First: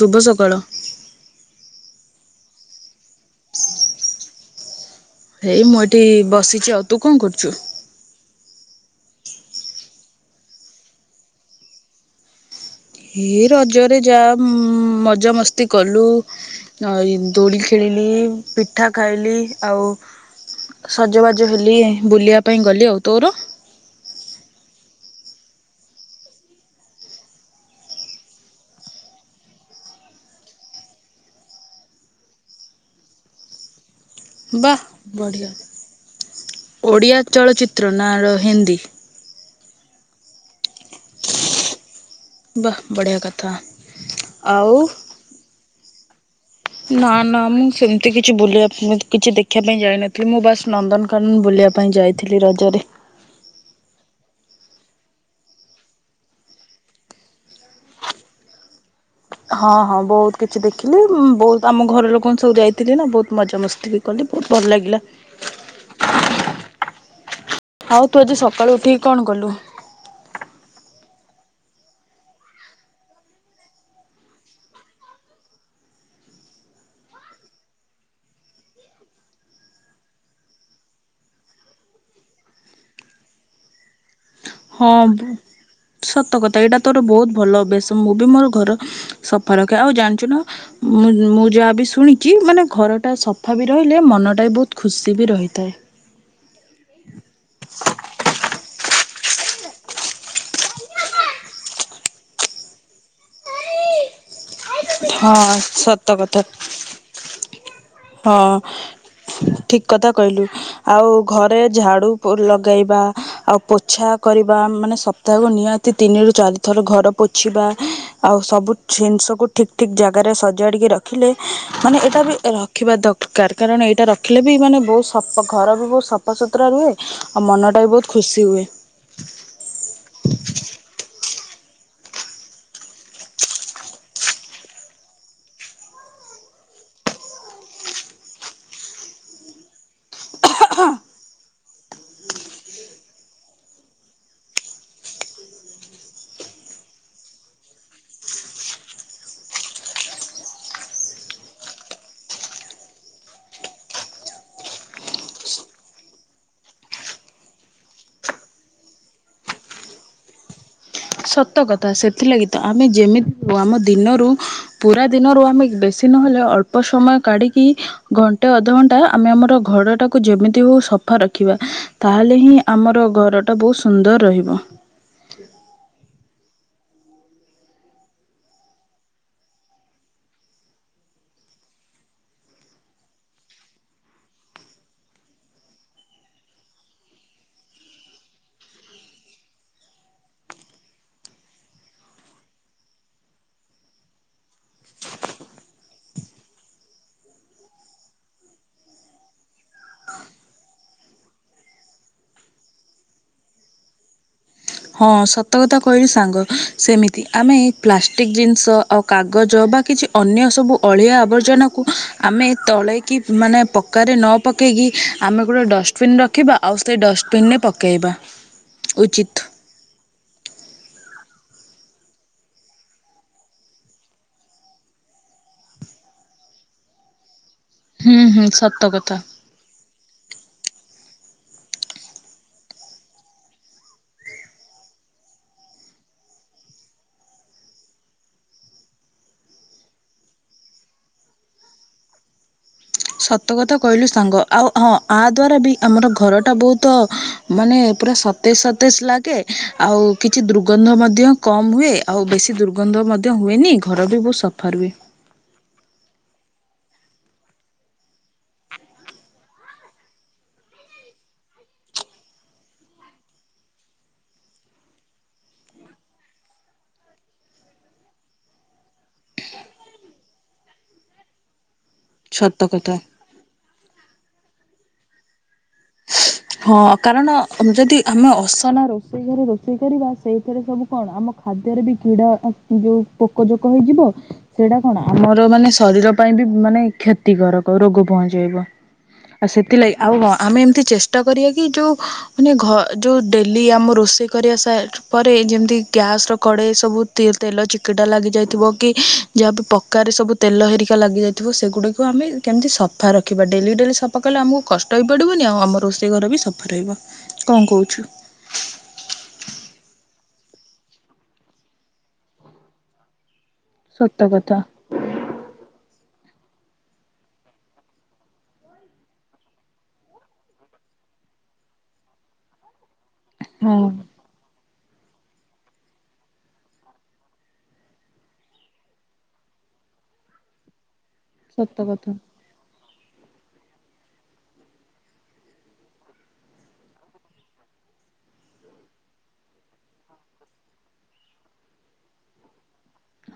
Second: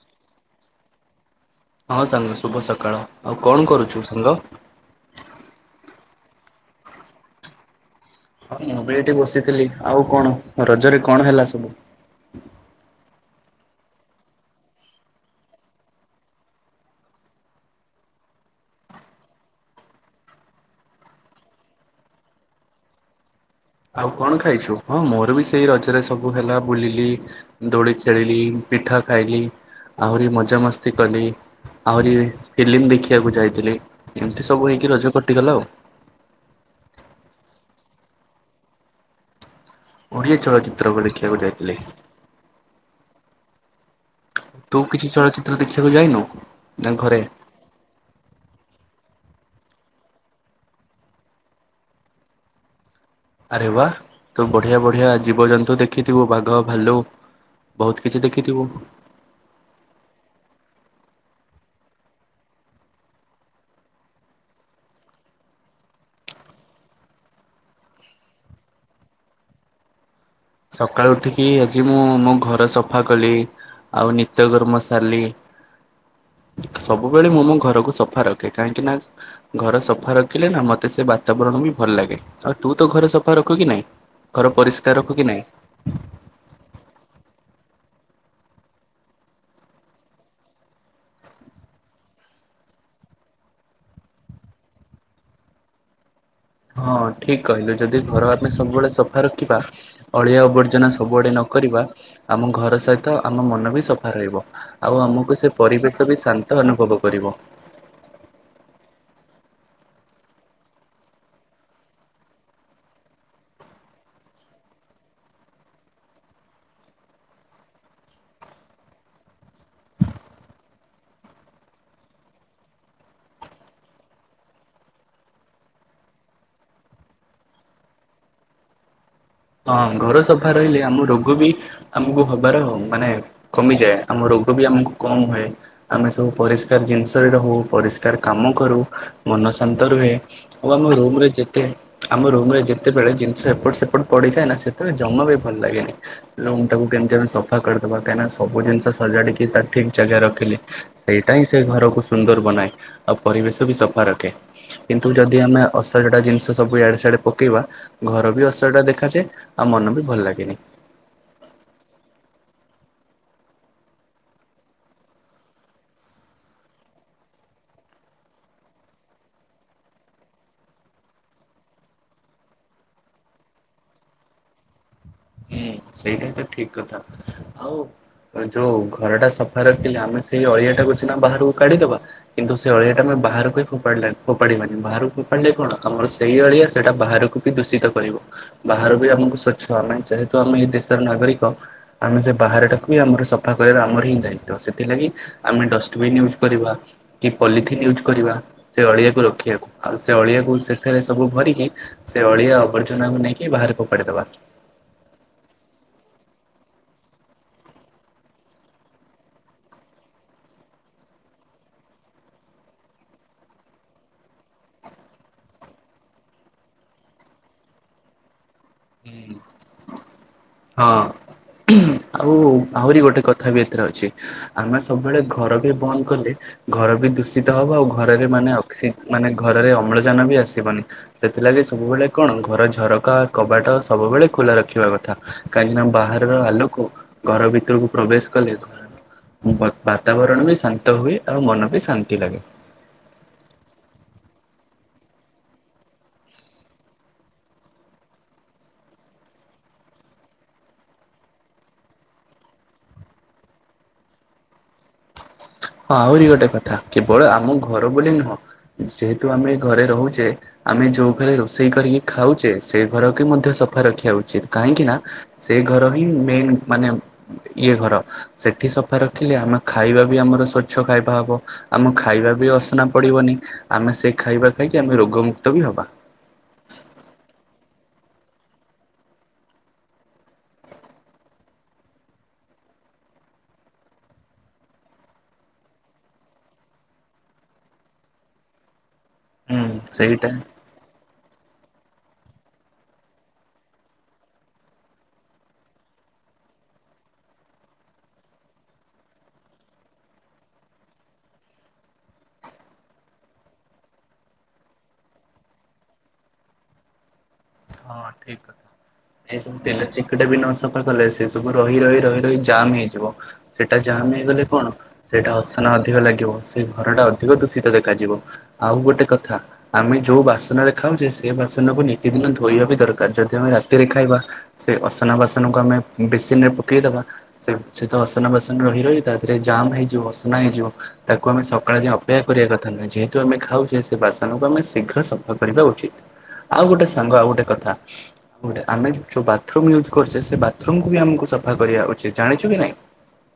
ଶୁଭ ସକାଳ ହଁ ସାଙ୍ଗ ଶୁଭ ସକାଳ ଆଉ କଣ କରୁଛୁ ସାଙ୍ଗ ହେଇ ମୁଁ ଏଠି ବସିଛି ଆଉ ତୁ କଣ କରୁଛୁ ହଁ ମୁଁ ବି ଏଇଠି ବସିଥିଲି ଆଉ କଣ ରଜରେ କଣ ହେଲା ସବୁ ଏ ରଜରେ ଯାହା ମଜା ମସ୍ତି କଲୁ ଆ ଦୋଳି ଖେଳିଲି ପିଠା ଖାଇଲି ଆଉ ସଜବାଜ ହେଲି ବୁଲିବା ପାଇଁ ଗଲି ଆଉ ତୋର ଆଉ କଣ ଖାଇଛୁ ହଁ ମୋର ବି ସେଇ ରଜରେ ସବୁ ହେଲା ବୁଲିଲି ଦୋଳି ଖେଳିଲି ପିଠା ଖାଇଲି ଆହୁରି ମଜାମସ୍ତି କଲି ଆହୁରି ଫିଲ୍ମ ଦେଖିବାକୁ ଯାଇଥିଲି ଏମିତି ସବୁ ହେଇକି ରଜ କଟିଗଲା ଆଉ ଓଡିଆ ଚଳଚିତ୍ର ନା ର ହିନ୍ଦୀ ଓଡ଼ିଆ ଚଳଚ୍ଚିତ୍ର କୁ ଦେଖିବାକୁ ଯାଇଥିଲି ବା ବଢିଆ କଥା ଆଉ ତୁ କିଛି ଚଳଚିତ୍ର ଦେଖିବାକୁ ଯାଇନୁ ନା ନା ମୁଁ ସେମିତି କିଛି ବୁଲିବା ମୁଁ ତ କିଛି ଦେଖିବା ପାଇଁ ଯାଇନଥିଲି ମୁଁ ବାସ୍ ନନ୍ଦନକାନନ ବୁଲିବା ପାଇଁ ଯାଇଥିଲି ରଜରେ ଆରେ ୱା ତୁ ବଢିଆ ବଢିଆ ଜୀବଜନ୍ତୁ ଦେଖିଥିବୁ ବାଘ ଭାଲୁ ବହୁତ କିଛି ଦେଖିଥିବୁ ହଁ ହଁ ବହୁତ କିଛି ଦେଖିଲି ବହୁତ ଆମ ଘର ଲୋକଙ୍କୁ ସବୁ ଯାଇଥିଲି ନା ବହୁତ ମଜା ମସ୍ଥିଲି କହନ୍ତି ବହୁତ ଭଲ ଲାଗିଲା ଆଉ ତୁ ଆଜି ସକାଳୁ ଉଠିକି କଣ କଲୁ? ସକାଳୁ ଉଠିକି ଆଜି ମୁଁ ମୋ ଘର ସଫା କଲି ଆଉ ନିତ୍ୟ କର୍ମ ସାରିଲି ସବୁବେଳେ ମୁଁ ମୋ ଘରକୁ ସଫା ରଖେ କାହିଁକି ନା ଘର ସଫା ରଖିଲେ ନା ମତେ ସେ ବାତାବରଣ ବି ଭଲ ଲାଗେ। ଆଉ ତୁ ତ ଘରେ ସଫା ରଖୁ କି ନାଇଁ ଘର ହଁ ପରିଷ୍କାର ରଖୁ କି ନାଇଁ? ସତ କଥା ଏଇଟା ତୋର ବହୁତ ଭଲ ଅଭ୍ୟାସ ମୁଁ ବି ମୋର ଘର ସଫା ରକ ଆଉ ଜାଣିଛୁ ନା ମୁଁ ମୁଁ ଯାହାବ ଶୁଣିଛି ମାନେ ଘରଟା ସଫା ବି ରହିଲେ ମନଟା ବି ବହୁତ ଖୁସି ବି ରହିଥାଏ। ହଁ ଠିକ କହିଲୁ ଯଦି ଘର ଆମେ ସବୁବେଳେ ସଫା ରଖିବା ଅଳିଆ ଆବର୍ଜନା ସବୁଆଡେ ନକର ଆମ ଘର ସହିତ ଆମ ମନ ବି ସଫା ରହିବ ଆଉ ଆମକୁ ସେ ହଁ ସତ ପରିବେଶ ବି କଥା ଶାନ୍ତ ଅନୁଭବ କରିବ। ହଁ ଠିକ କଥା କହିଲୁ ଆଉ ଘରେ ଝାଡୁ ଲଗେଇବା ଆଉ ପୋଛା କରିବା ମାନେ ସପ୍ତାହକୁ ନିହାତି ତିନି ରରୁ ଚାରିଥର ଘର ପୋଛିବା ଆଉ ସବୁ ଜିନିଷ ଗ ଠିକ ଠିକ ଜାଗାରେ ସଜାଡ଼ିକି ରଖିଲେ ମାନେ ଏଇଟା ବି ରଖିବା ଦରକାର। କାରଣ ଏଇଟା ରଖିଲେ ବି ମାନେ ବହୁତ ସଫା ଘର ବି ବହୁତ ସଫା ସୁୁତୁରା ରୁହେ ଆଉ ମନଟା ବି ବହୁତୁ ଖୁସି ହୁଏ। ହଁ ଘର ସଫା ରହିଲେ ଆମ ରୋ ରୋଗ ବି ଆମକୁ ହବାର ମାନେ କମିଯାଏ ଆମ ରୋଗ ବି ଆମକୁ କମ ହୁଏ। ଆମେ ସବୁ ପରିଷ୍କାର ଜିନିଷରେ ରହୁ ପରିଷ୍କାର କାମ କରୁ ମନ ଶାନ୍ତ ରୁହେ। ଆଉ ଆମ ରୁମରେ ଯେତେ ଆମ ରୁମରେ ଯେତେବେଳେ ଜିନିଷ ଏପଟ ସେପଟ ପଡିଥାଏ ନା ସେତବେଳେ ଜମା ବି ଭଲ ଲାଗେନି। ରୁମଟାକୁ କେମିତି ଆମେ ସଫା କରିଦବା କାହିଁକିନା ସବୁ ଜିନିଷ ସଜାଡିକି ତା ଠିକ ଜାଗା ରଖିଲି। ସେଇଟା ହିଁ ସେ ଘରକୁ ସୁନ୍ଦର ବନାଏ ଆଉ ପରିବେଶ ବି ସଫା ରଖେ। କିନ୍ତୁ ଯଦି ଆମେ ଅସଜଡ଼ା ଜିନିଷ ସବୁ ଏଆଡେ ସିଆଡେ ପକେଇବା ଘର ବି ଅସଜଡ଼ା ଦେ ଦେଖାଯାଏ ଆଉ ମନ ବି ଭଲ ଲାଗେନି। ସତ କଥା ସେଥିଲାଗି ତ ଆମେ ଯେମିତି ଆମ ଦିନରୁ ପୁରା ଦିନରୁ ଆମେ ବେଶୀ ନହେଲେ ଅଳ୍ପ ସମୟ କାଢିକି ଘଣ୍ଟେ ଅଧଘଣ୍ଟା ଆମେ ଆମର ଘରଟାକୁ ଯେମିତି ହଉ ସଫା ରଖିବା। ତାହେଲେ ହିଁ ଆମର ଘର ଟା ବହୁତ ସୁନ୍ଦର ରହିବ। ହୁଁ ସେଇଟା ହିଁ ଠିକ କଥା ଆଉ ଯୋଉ ଘରଟା ସଫା ରଖିଲେ ଆମେ ସେଇ ଅଳିଆଟାକୁ ସିନା ବାହାରକୁ କାଢିଦବା। କିନ୍ତୁ ସେ ଅଳିଆଟା ଆମେ ବାହାରକୁ ହି ଫୋ ଫୋପାଡିବାନି ବାହାରକୁ ଫୋପାଡିଲେ କଣ ଆମର ସେଇ ଅଳିଆ ସେଇଟା ବାହାରକୁ ଦୂଷିତ କରିବ ବାହାର ବି ଆମକୁ ସ୍ୱଚ୍ଛ ଆମେ ଯେହେତୁ ଆମେ ଏଇ ଦେଶର ନାଗରିକ ଆମେ ସେ ବାହାରଟାକୁ ବି ଆମର ସଫା କରିବା ଆମର ହିଁ ଦାୟିତ୍ୱ ସେଥିଲାଗି ଆମେ ଡଷ୍ଟବିନ୍ ୟୁଜ୍ କରିବା। କି ପଲିଥିନ୍ ୟୁଜ୍ କରିବା ସେ ଅଳିଆକୁ ରଖିବାକୁ ଆଉ ସେ ଅଳିଆକୁ ସେଥିରେ ସବୁ ଭରିକି ସେ ଅଳିଆ ଆବର୍ଜନାଙ୍କୁ ନେଇକି ବାହାରେ ଫୋପାଡ଼ିଦବା। ହଁ ସତକଥା କହିଲୁ ସାଙ୍ଗ ସେମିତି ଆମେ ପ୍ଲାଷ୍ଟିକ୍ ଜିନିଷ ଆଉ କାଗଜ ବା କିଛି ଅନ୍ୟ ସବୁ ଅଳିଆ ଆବର୍ଜନାକୁ ଆମେ ତଳେଇକି ମାନେ ପକାରେ ନ ପକେଇକି ଆମେ ଗୋଟେ ଡଷ୍ଟବିିନ ରଖିବା ଆଉ ସେ ଡଷ୍ଟବିନରେ ପକେଇବା। [unintelligible] ଉଚିତ୍। ହଁ ଆଉ ଆହୁରି ଗୋଟେ କଥା ବି ଏଥିରେ ଅଛି। ଆମେ ସବୁବେଳେ ଘର ବି ବନ୍ଦ କଲେ ଘର ବି ଦୂଷିତ ହବ ଆଉ ହୁଁ ଘରରେ ହୁଁ ମାନେ ଅକ୍ସି ସତ କଥା। ମାନେ ଘରରେ ଅମ୍ଳଜାନ ବି ଆସିବନି। ସେଥିଲାଗି ସବୁବେଳେ କଣ ଘର ଝରକା କବାଟ ସବୁବେଳେ ଖୋଲା ରଖିବା କଥା। କାହିଁକିନା ବାହାରର ଆଲୋକ ଘର ଭିତରକୁ ପ୍ରବେଶ କଲେ ଘର ବ ବାତାବରଣ ବି ଶାନ୍ତ ହୁଏ ଆଉ ମନ ବି ଶାନ୍ତି ଲାଗେ। ସତ କଥା କହିଲୁ ସାଙ୍ଗ ଆଉ ହଁ ଆ ଦ୍ୱାରା ବି ଆମର ଘରଟା ବହୁତ ମାନେ ପୁରା ସତେଜ ସତେଜ ଲାଗେ ଆଉ କିଛି ଦ୍ରୁଗନ୍ଧ ମଧ୍ୟ କମ୍ ହୁଏ ଆଉ ବେଶୀ ଦୁର୍ଗନ୍ଧ ମଧ୍ୟ ହୁଏନି ଘର ବି ବହୁତ ସଫା ରୁହେ। ହଁ ଆହୁରି ଗୋଟେ କଥା କେବଳ ଆମ ଘର ବୋଲି ନୁହଁ ଯେହେତୁ ଆମେ ଘରେ ରହୁଛେ ଆମେ ଯୋଉ ଘରେ ରୋଷେଇ କରିକି ଖାଉଛେ ସେ ଘରକୁ ମଧ୍ୟ ସଫା ରଖିବା ଉଚିତ କାହିଁକିନା ସେଇ ଘର ହିଁ ମେନ୍ ମାନେ ଇଏ ଘର ସେଠି ସଫା ରଖିଲେ ଆମେ ଖାଇବାବି ଆମର ସ୍ୱଚ୍ଛ ଖାଇବା ହବ ଆମ ଖାଇବା ବି ସତ ଅସନା କଥା। ପଡିବନି ଆମେ ସେ ଖାଇବା ଖାଇକି ଆମେ ରୋଗମୁକ୍ତ ବି ହବା। ହଁ କାରଣ ଯଦି ଆମେ ଅସନା ରୋଷେଇ ଘରେ ରୋଷେଇ କରିବା ସେଇଥିରେ ସବୁ କଣ ଆମ ଖାଦ୍ୟରେ ବି କିଡା ଓ ଯୋଉ ପୋକ ଜୋକ ହୋଇଯିବ ସେଟା କଣ ଆମର ମାନେ ଶରୀର ପାଇଁ ବି ମାନେ କ୍ଷତିକାରକ ରୋଗ ପହଞ୍ଚେଇବ ଆଉ ହୁଁ ସେଥିଲାଗି ଆଉ ସେଇଟା ହଁ ଆମେ ଏମତି ଚେଷ୍ଟା କରିବା କି ଯୋଉ ମାନେ ଘ ଯୋଉ ଡେଲି ଆମ ରୋଷେଇ କରିବା ସାଟ ପରେ ଯେମତି ଗ୍ୟାସର କଡେଇ ସବୁ ତେ ତେଲ ଚିକିଟା ଲାଗିଯାଇଥିବ କି ଯାହାବି ପକାରେ ସବୁ ତେଲ ହେରିକା ଲାଗିଯାଇଥିବ ସେଗୁଡାକୁ ଆମେ କେମତି ସଫା ରଖିବା ଡେଲି ଡେଲି ସଫ ପକେଇଲେ ଆମକୁ କଷ୍ଟ ବି ପଡିବନି ଆଉ ଆମ ରୋଷେଇ ଘର ବି ସଫା ରହିବ। କଣ ହଁ କହୁଛୁ? ଠିକ୍ କଥା। ଏଇ ସବୁ ତେଲ ଚିକିଟା ବି ନ ସଫା କଲେ ସେ ସବୁ ରହି ରହି ରହି ରହି ଜାମ୍ ହେଇଯିବ। ସେଇଟା ଜାମ୍ ସତ ହେଇଗଲେ କଥା କଣ ସେଟା ଅସନା ଅଧିକ ଲାଗିବ ସେ ଘରଟା ଅଧିକ ଦୂଷିତ ଦେଖାଯିବ। ଆଉ ଗୋଟେ କଥା ଆମେ ଯୋଉ ବାସନରେ ଖାଉଛେ ସେ ବାସନକୁ ନିତିଦିନ ଧୋ ଧୋଇବା ବି ଦରକାର ଯଦି ଆମେ ହଁ ରାତିରେ ଖାଇବା ସେ ଅସନା ବାସନକୁ ଆମେ ବେସିନ ରେ ପକେଇଦବା ସେ ସେ ତ ଅସନା ବାସନ ରହି ରହି ତାଧିଏରେ ଜାମ୍ ହେଇଯିବ ଅସନା ହେଇଯିବ ତାକୁ ଆମେ ସତ ସକାଳେ ଯାଏ କଥା। ଅପେକ୍ଷା କରିବା କଥା ନୁହେଁ ଯେ ଯେହେତୁ ଆମେ ଖାଉଛେ ସେ ବାସନକୁ ଆମେ ଶୀଘ୍ର ସଫା କରିବା ଉଚିତ ଆଉ ଗୋଟେ ସାଙ୍ଗ ଆଉ ଗୋଟେ କଥା ଗୋଟେ ଆମେ ଯୋଉ ବାଥରୁମ ୟୁଜ୍ କରୁଛେ ସେ ବାଥରୁମକୁ ବି ଆମକୁ ସଫା କରିବା ଉଚିତ୍ ଜାଣିଛୁ କି ନାଇଁ?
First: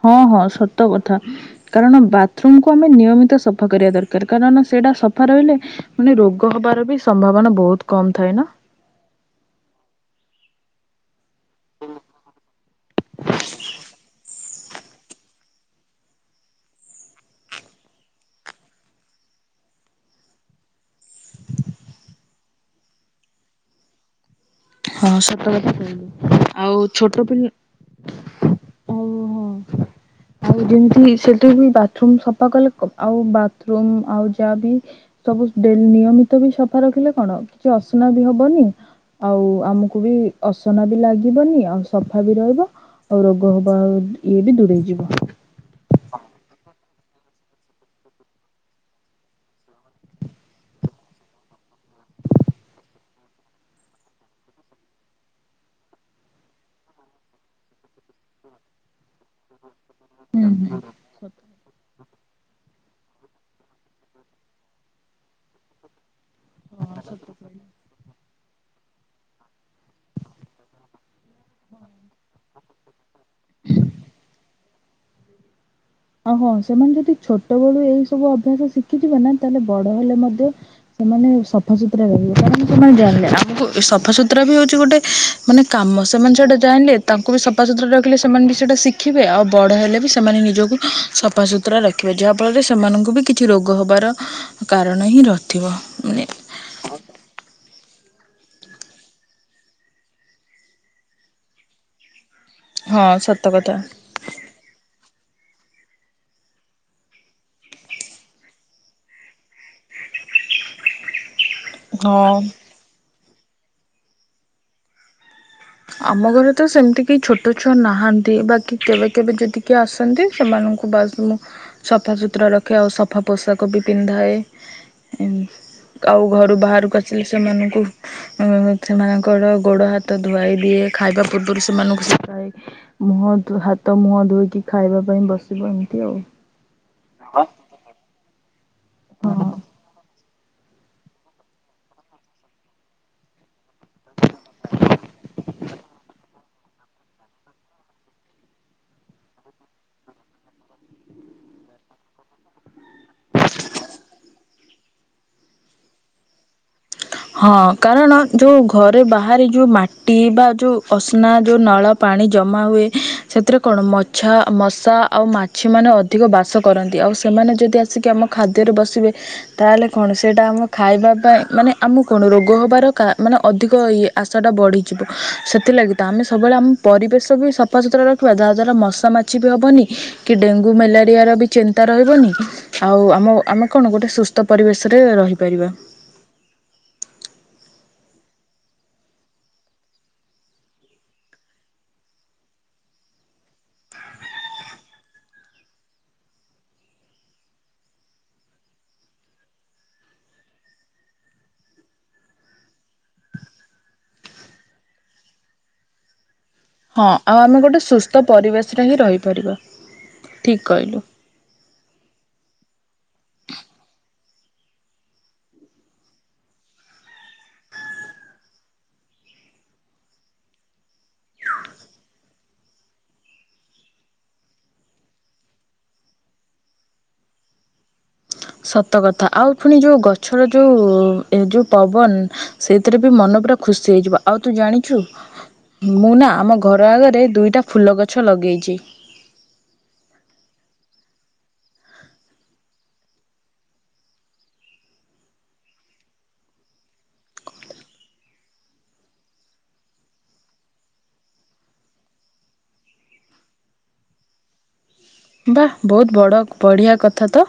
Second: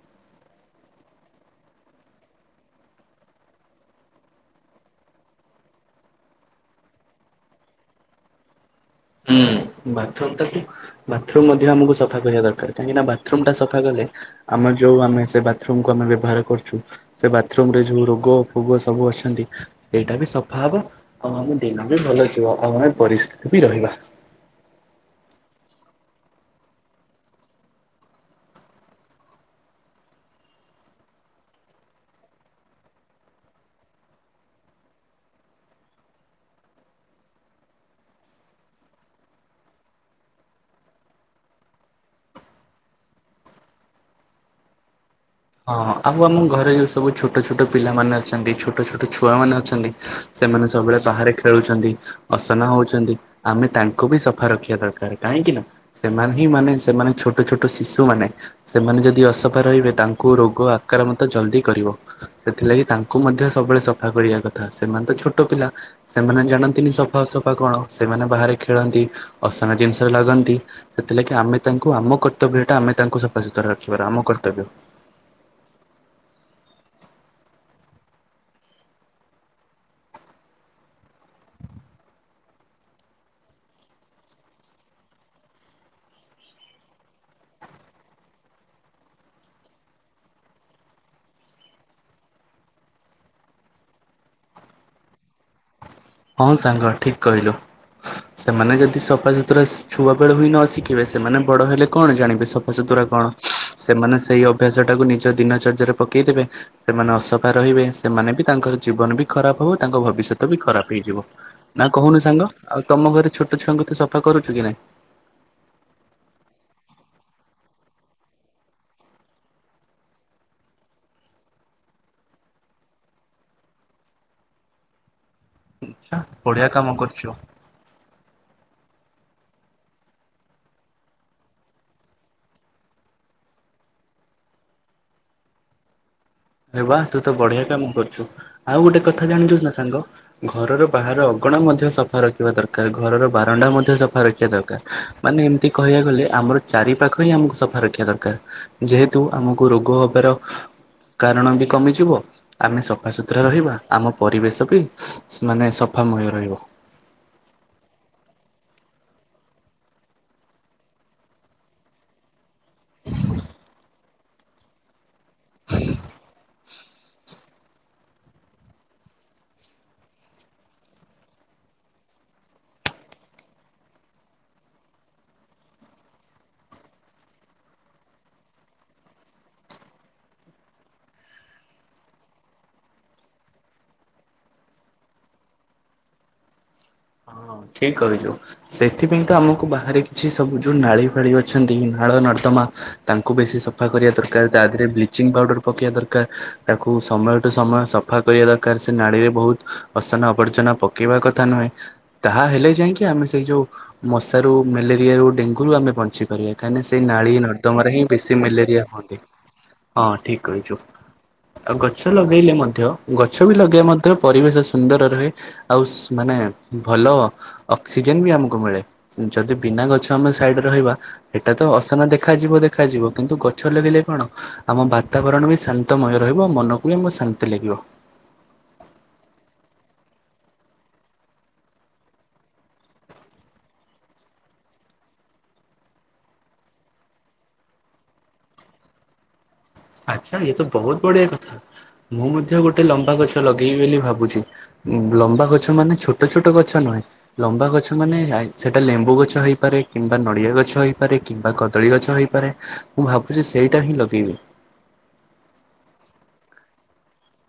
ହଁ ହଁ ସତ କଥା। କାରଣ ବାଥରୁମ୍ କୁ ଆମେ ନିୟମିତ ସଫା କରିବା ଦରକାର କାରଣ ସେଟା ସଫା ରହିଲେ ମାନେ ରୋଗ ହବାର ବି ସମ୍ଭାବନା ବହୁତ କମ ଥାଏ ନା ହୁଁ ବାଥରମ୍ ତାକୁ ବାଥରୁମ ମଧ୍ୟ ଆମକୁ ସଫା କରିବା ଦରକାର କାହିଁକିନା ବାଥରୁମ ଟା ସଫା କଲେ ଆମର ଯୋଉ ଆମେ ସେ ବାଥରୁମକୁ ଆମେ ବ୍ୟବହାର କରଛୁ ସେ ବାଥରୁମ ରେ ଯୋଉ ରୋଗ ଫୋଗ ସବୁ ଅଛନ୍ତି ସେଇଟା ବି ସଫା ହବ ଆଉ ଆମ ଦିନ ବି ଭଲ ଯିବ ଆଉ ଆମେ ପରିଷ୍କାର ବି ରହିବା। ହଁ ସତ କଥା କହିଲୁ ଆଉ ଛୋଟ ପିଲା ଆଉ ହଁ। ଆଉ ଯେମିତି ସେଠି ବି ବାଥରୁମ ସଫା କଲେ ଆଉ ବାଥରୁମ୍ ଆଉ ଯାହାବ ସବୁ ଡେଲି ନିୟମିତ ବି ସଫା ରଖିଲେ କଣ କିଛି ଅସନା ବି ହବନି ଆଉ ଆମକୁ ବି ଅସନା ବି ଲାଗିବନି ଆଉ ସଫା ବି ରହିବ। ଆଉ ରୋଗ ହବା ଆଉ ଇଏ ବି ଦୂରେଇ ଯିବ। ହଁ ଆଉ ଆମ ଘରେ ଯୋଉ ସବୁ ଛୋଟ ଛୋଟ ପିଲାମାନେ ଅଛନ୍ତି। ଛୋଟ ଛୋଟ ଛୁଆମାନେ ଅଛନ୍ତି। ସେମାନେ ସବୁବେଳେ ବାହାରେ ଖେଳୁଛନ୍ତି। ଅସନା ହଉଛନ୍ତି ଆମେ ତାଙ୍କୁ ବି ସଫା ରଖିବା ଦରକାର କାହିଁକି ନା? ସେମାନେ ହିଁ ମାନେ ସେମାନେ ଛୋଟ ଛୋଟ ଶିଶୁ ମାନେ ସେମାନେ ଯଦି ଅସଫା ରହିବେ ତାଙ୍କ ହୁଁ ରୋଗ ଆକାରମନ୍ତ ହୁଁ। ଜଲଦି କରିବ। ସେଥିଲାଗି ତାଙ୍କୁ ମଧ୍ୟ ସବୁବେଳେ ସଫା କରିବା କଥା। ସେମାନେ ତ ଛୋଟ ପିଲା। ସେମାନେ ଜାଣନ୍ତିନି ସଫା ଅସଫା କଣ, ସେମାନେ ବାହାରେ ଖେଳନ୍ତି, ଅସନା ଜିନିଷରେ ଲାଗନ୍ତି। ସେଥିଲାଗି ଆମେ ତାଙ୍କୁ ଆମ କର୍ତ୍ତବ୍ୟ ଟା ଆମେ ତାଙ୍କୁ ସଫାସତୁରା ରଖିବାର ଆମ କର୍ତ୍ତବ୍ୟ। ଆଉ ହଁ ସେମାନେ ଯଦି ଛୋଟ ବେଳୁ ଏଇ ସବୁ ଅଭ୍ୟାସ ଶିଖିଯିବେ ନା ତାହେଲେ ବଡ ହେଲେ ମଧ୍ୟ ସେମାନେ ସଫାସୁତୁରା ରହିବେ କାରଣ ସେମାନେ ଜାଣିଲେ ଆମକୁ ସଫାସୁତୁରା ବି ହଉଛି ଗୋଟେ ମାନେ କାମ। ସେମାନେ ସେଇଟା ଜାଣିଲେ ତାଙ୍କୁ ବି ସଫାସୁତୁରା ରଖିଲେ ସେମାନେ ବି ସେଇଟା ଶିଖିବେ ଆଉ ବଡ଼ ହେଲେ ବି ସେମାନେ ନିଜକୁ ସଫାସତୁରା ରଖିବେ। ଯାହା ଫଳରେ ସେମାନଙ୍କୁ ବି କିଛି ରୋଗ ହବାର କାରଣ ହିଁ ନଥିବ। ମାନେ ହଁ ସାଙ୍ଗ ଠିକ୍ କହିଲୁ? ସେମାନେ ଯଦି ସଫାସୁତୁରା ଛୁଆ ବେଳୁ ହିଁ ନ ଶିଖିବେ। ସେମାନେ ବଡ ହେଲେ କଣ ଜାଣିବେ? ସଫାସତୁରା ହଁ କଣ? ସତ କଥା ସେମାନେ ସେଇ ଅଭ୍ୟାସ ଟାକୁ ନିଜ ଦିନଚର୍ଯ୍ୟରେ ପକେଇ ଦେବେ, ସେମାନେ ଅସଫା ରହିବେ ସେମାନେ ବି ତାଙ୍କର ଜୀବନ ବି ଖରାପ ହେବ। ତାଙ୍କ ଭବିଷ୍ୟତ ବି ଖରାପ। ହେଇଯିବ, ନା କହୁନି ହଁ ସାଙ୍ଗ ଆଉ ତମ ଘରେ ଛୋଟ ଛୁଆଙ୍କୁ ତୁ ସଫା କରୁଛୁ କି ନାଇଁ? ଆମ ଘରେ ତ ସେମିତି କେହି ଛୋଟ ଛୁଆ ନାହାଁନ୍ତି, ବାକି କେବେ, କେବେ ଯଦି କି ଆସନ୍ତି ସେମାନଙ୍କୁ ମୁଁ ସଫାସତୁରା ରଖେ, ଆଉ ସଫା ପୋଷାକ ବି ପିନ୍ଧାଏ। ଆଚ୍ଛା ଆଉ ଘରୁ ବଢ଼ିଆ କାମ ବାହାରକୁ ଆସିଲେ କରୁଛୁ। ସେମାନଙ୍କୁ ଅ ସେମାନଙ୍କର ଗୋଡ ହାତ ଧୁଆଇ ଦିଏ, ଖାଇବା ପୂର୍ବରୁ ସେମାନଙ୍କୁ ଶିଖାଏ ମୁହଁ ହାତ ମୁହଁ ଧୋଇକି ଖାଇବା ପାଇଁ ବସିବ ଏମିତି ଆଉ। ଆରେ ବା ତୁ ତ ବଢିଆ କାମ କରୁଛୁ। ଆଉ ଗୋଟେ କଥା ହଁ। ଜାଣିଛୁ ନା ସାଙ୍ଗ? ଘରର ବାହାର ଅଗଣା ମଧ୍ୟ ସଫା ରଖିବା ଦରକାର। ଘରର ବାରଣ୍ଡା ମଧ୍ୟ ମଧ୍ୟ ସଫା ରଖିବା ଦରକାର। ମାନେ ଏମିତି କହିବାକୁ ଗଲେ ଆମର ଚାରି ପାଖ ହିଁ ଆମକୁ ସଫା ରଖିବା ଦରକାର। ଯେହେତୁ ଆମକୁ ରୋଗ ହବାର କାରଣ ବି କମିଯିବ ଆମେ ସଫାସତୁରା ରହିବା ଆମ ପରିବେଶ ବି ମାନେ ସଫାମୟ ରହିବ। ହଁ କାରଣ ଯୋଉ ଘରେ ବାହାରି ଯୋଉ ମାଟି ବା ଯୋଉ ଅସ୍ନା ଯୋଉ ନଳ ପାଣି ଜମା ହୁଏ ସେଥିରେ କଣ ମଛା ମଶା ଆଉ ମାଛି ମାନେ ଅଧିକ ବାସ କରନ୍ତି। ଆଉ ସେମାନେ ଯଦି ଆସିକି ଆମ ଖାଦ୍ୟରେ ବସିବେ ତାହେଲେ କଣ ସେଇଟା ଆମ ଖାଇବା ପାଇଁ ମାନେ ଆମକୁ କଣ ରୋଗ ହେବାର ମାନେ ଅଧିକ ଇ ଆଶାଟା ବଢ଼ିଯିବ। ସେଥିଲାଗି ତ ଆମେ ସବୁବେଳେ ଆମ ପରିବେଶ ବି ସଫାସତୁରା ରଖିବା। ଯାହାଦ୍ୱାରା ମଶା ମାଛି ବି ହେବନି। କି ଡେଙ୍ଗୁ ମ୍ୟାଲେରିଆ ର ବି ଚିନ୍ତା ରହିବନି। ଆଉ ଆମ ଆମେ କଣ ଗୋଟେ ସୁସ୍ଥ ପରିବେଶରେ ରହିପାରିବା। ହଁ ଠିକ କହିଲୁ? ସେଥିପାଇଁ ତ ଆମକୁ ବାହାରେ କିଛି ସବୁ ଯୋଉ ନାଳି ଫାଳି ଅଛନ୍ତି। ନାଳ ନର୍ଦ୍ଦମା ତାଙ୍କୁ ବେଶୀ ସଫା କରିବା ଦରକାର। ତା ଦେହରେ ବ୍ଲିଚିଂ ପାଉଡର ପକେଇବା ଦରକାର। ତାକୁ ସମୟ ଟୁ ସମୟ ସ ସଫା କରିବା ଦରକାର, ସେ ନାଳିରେ ବହୁତ ଅସନା ଆବର୍ଜନା ପକେଇବା କଥା ନୁହେଁ, ତାହା ହେଲେ ଯାଇକି ଆମେ ସେଇ ଯୋଉ ମଶାରୁ ମ୍ୟାଲେରିଆ ରୁ ଡେଙ୍ଗୁରୁ ଆମେ ବଞ୍ଚି ପାରିବା। କାହିଁକି ସେ ହଁ ନାଳି ଆଉ ଆମେ ଗୋଟେ ନର୍ଦ୍ଦମାରେ ହିଁ ସୁସ୍ଥ ବେଶୀ ପରିବେଶରେ ମ୍ୟାଲେରିଆ ହିଁ ହୁଅନ୍ତି ରହିପାରିବା ହଁ ଠିକ ଠିକ୍ କହିଛୁ। କହିଲୁ। ଆଉ ଗଛ ଲଗେଇଲେ ମଧ୍ୟ ଗଛ ବି ଲଗେଇ ମଧ୍ୟ ପରିବେଶ ସୁନ୍ଦର ରୁହେ। ଆଉ ସୁ ମାନେ ଭଲ ଅକ୍ସିଜେନ ବି ଆମକୁ ମିଳେ। ଯଦି ବିନା ଗଛ ଆମେ ସାଇଡ଼ରେ ରହିବା ଏଟା ତ ଅସନା ଦେଖାଯିବ ଦେଖାଯିବ। କିନ୍ତୁ ଗଛ ଲଗିଲେ କଣ ଆମ ବାତାବରଣ ବି ଶାନ୍ତମୟ ରହିବ ମନକୁ ବି ଆମ ଶାନ୍ତି ଲାଗିବ। ସତ କଥା ଆଉ ପୁଣି ଯଉ ଗଛର ଯୋଉ ଏ ଯୋଉ ପବନ ସେଥିରେ ବି ମନ ପରା ଖୁସି ହେଇଯିବ। ଆଉ ତୁ ଜାଣିଛୁ? ମୁଁ ନା ଆମ ଘର ଆଗରେ ଦୁଇଟା ଫୁଲ ଗଛ ଲଗେଇଛି। ଆଚ୍ଛା ଇଏ ତ ବହୁତ ବଢିଆ କଥା ମୁଁ ମଧ୍ୟ ଗୋଟେ ଲମ୍ବା ଗଛ ଲଗେଇବି ବୋଲି ଭାବୁଛି। ଲମ୍ବା ଗଛ ମାନେ ଛୋଟ ଛୋଟ ଗଛ ନୁହେଁ। ଲମ୍ବା ଗଛ ମାନେ ନାଇଁ ସେଟା ଲେମ୍ବୁ ଗଛ ହେଇପାରେ କିମ୍ବା ନଡିଆ ଗଛ ହେଇପାରେ କିମ୍ବା କଦଳୀ ଗଛ ହେଇପାରେ ମୁଁ ଭାବୁଛି ସେଇଟା ହିଁ ଲଗେଇବି। ବା ବହୁତ ବଡ଼ ବଢ଼ିଆ କଥା ତ।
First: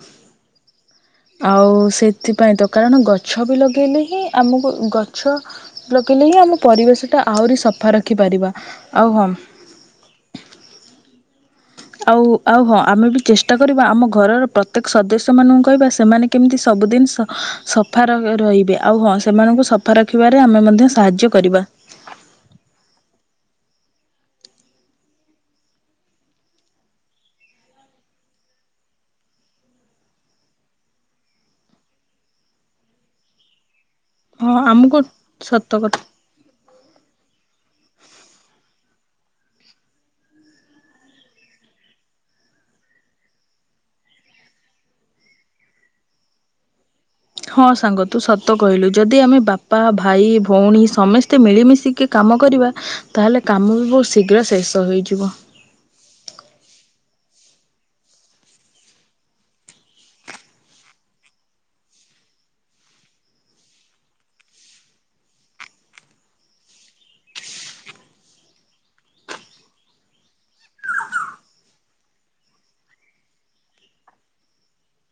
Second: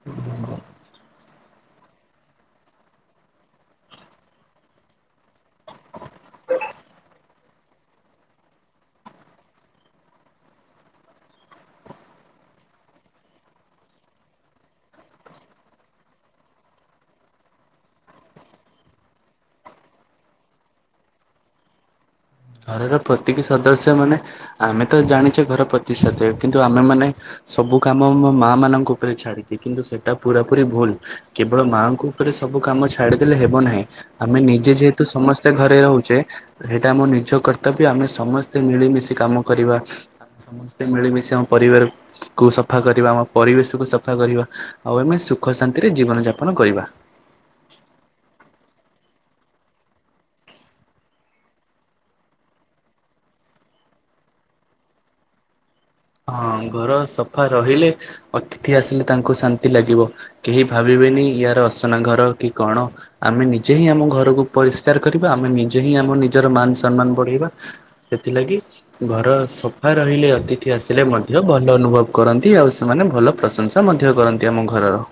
[inaudible] ଆଉ ସେଥିପାଇଁ ତ କାରଣ ଗଛ ବି ଲଗେଇଲେ ହିଁ ଆମକୁ ଗଛ ଲଗେଇଲେ ହିଁ ଆମ ପରିବେଶଟା ଆହୁରି ସଫା ରଖିପାରିବା ଆଉ ହଁ ଆଉ ଆଉ ହଁ ଆମେ ବି ଚେଷ୍ଟା କରିବା ଆମ ଘରର ପ୍ରତ୍ୟେକ ସଦସ୍ୟ ମାନଙ୍କୁ କହିବା ସେମାନେ କେମିତି ସବୁଦିନ ସଫା ରହିବେ ଆଉ ହଁ ସେମାନଙ୍କୁ ସଫା ରଖିବାରେ ଆମେ ମଧ୍ୟ ସାହାଯ୍ୟ କରିବା। ଘରର ପ୍ରତିକ ସଦସ୍ୟମାନେ ଆମେ ତ ଜାଣିଛେ ଘର ପ୍ରତି ସଦୟ କିନ୍ତୁ ଆମେମାନେ ସବୁ କାମ ମୋ ମା ମାନଙ୍କ ଉପରେ ଛାଡିଛି କିନ୍ତୁ ସେଟା ପୁରା ପୁରି ଭୁଲ। କେବଳ ମାଆଙ୍କ ଉପରେ ସବୁ କାମ ଛାଡିଦେଲେ ହେବ ନାହିଁ। ଆମେ ହଁ ନିଜେ ଆମକୁ ଯେହେତୁ ସମସ୍ତେ ସତ ଘରେ କଥା ରହୁଛେ। ସେଇଟା ଆମ ନି ଜ କର୍ତ୍ତବ୍ୟ ଆମେ ସମସ୍ତେ ମିଳିମିଶି କାମ କରିବା। ସମସ୍ତେ ମିଳିମିଶି ଆମ ପରିବାରକୁ କୁ ସଫା କରିବା। ଆମ ପରିବେଶ କୁ ସଫା କରିବା। ଆଉ ଆମେ ସୁଖ ଶାନ୍ତିରେ ଜୀବନ ଯାପନ କରିବା। ହଁ ସାଙ୍ଗ ତୁ ସତ କହିଲୁ ଯଦି ଆମେ ବାପା ଭାଇ ଭଉଣୀ ସମସ୍ତେ ମିଳିମିଶିକି କାମ କରିବା ତାହେଲେ କାମ ବି ବହୁତ ଶୀଘ୍ର ଶେଷ ହେଇଯିବ। ହଁ ଘର ସଫା ରହିଲେ ଅତିଥି ଆସିଲେ ତାଙ୍କୁ ଶାନ୍ତି ଲାଗିବ। କେହି ଭାବିବେନି ୟାର ଅସନା ଘର କି କଣ। ଆମେ ନିଜେ ହିଁ ଆମ ଘରକୁ ପରିଷ୍କାର କରିବା। ଆମେ ନିଜେ ହିଁ ଆମ ନିଜର ମାନ ସମ୍ମାନ ବଢେଇବା। ସେଥିଲାଗି ଘର ସଫା ରହିଲେ ଅତି ଅତିଥି ଆସିଲେ ମଧ୍ୟ ଭଲ ଅନୁଭବ କରନ୍ତି ଆଉ ସେମାନେ ଭଲ ପ୍ରଶଂସା ମଧ୍ୟ କରନ୍ତି ଆମ ଘରର।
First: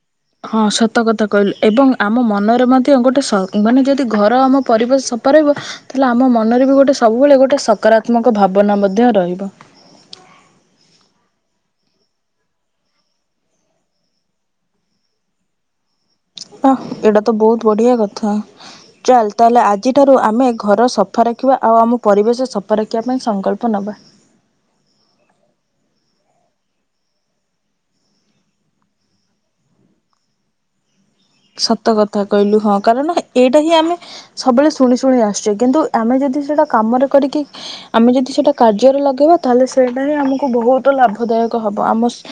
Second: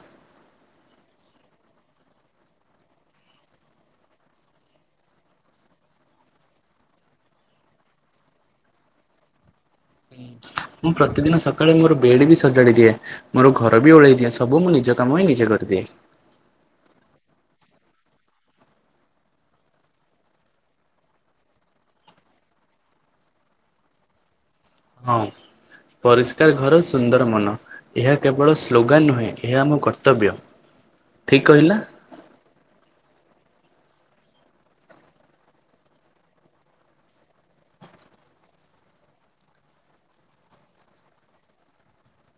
ହଁ ସତ କଥା କହିଲେ ଏବଂ ଆମ ମନରେ ମଧ୍ୟ ଗୋଟେ ସ ମାନେ ଯଦି ଘର ଆମ ପରିବେଶ ସଫାରହିବ ତାହେଲେ ଆମ ମନରେ ବି ଗୋଟେ ସବୁବେଳେ ଗୋଟେ ସକାରାତ୍ମକ ଭାବନା ମଧ୍ୟ ରହିବ। ମୁଁ ପ୍ରତିଦିନ ସକାଳେ ମୋର ବେଡ଼ ବି ସଜାଡି ଦିଏ। ମୋର ଘର ବି ଓଳେଇ ଦିଏ ସବୁ ମୁଁ ନିଜ କାମ ହିଁ ନିଜେ କରିଦିଏ। ହ ଏଇଟା ତ ବହୁତ ବଢିଆ କଥା। ଚାଲ୍ ତାହେଲେ ଆଜିଠାରୁ ଆମେ ଘର ସଫା ରଖିବା ଆଉ ଆମ ପରିବେଶ ସଫା ରଖିବା ପାଇଁ ସଂକଳ୍ପ ନେବା। ହଁ ପରିଷ୍କାର ଘର ସୁନ୍ଦର ମନ। ଏହା କେବଳ ସ୍ଲୋଗାନ ନୁହେଁ ଏହା ଆମ କର୍ତ୍ତବ୍ୟ। ଠିକ୍ କହିଲି ନା? ସତ କଥା କହିଲୁ ହଁ କାରଣ ଏଇଟା ହିଁ ଆମେ ସବୁବେଳେ ଶୁଣି ଶୁଣି ଆସୁଛେ କିନ୍ତୁ ଆମେ ଯଦି ସେଟା କାମରେ କରିକି। ଆମେ ଯଦି ସେଟା କାର୍ଯ୍ୟରେ ଲଗେଇବା ତାହେଲେ ସେଇଟା ହିଁ ଆମକୁ ବହୁତ ଲାଭଦାୟକ ହବ ଆମ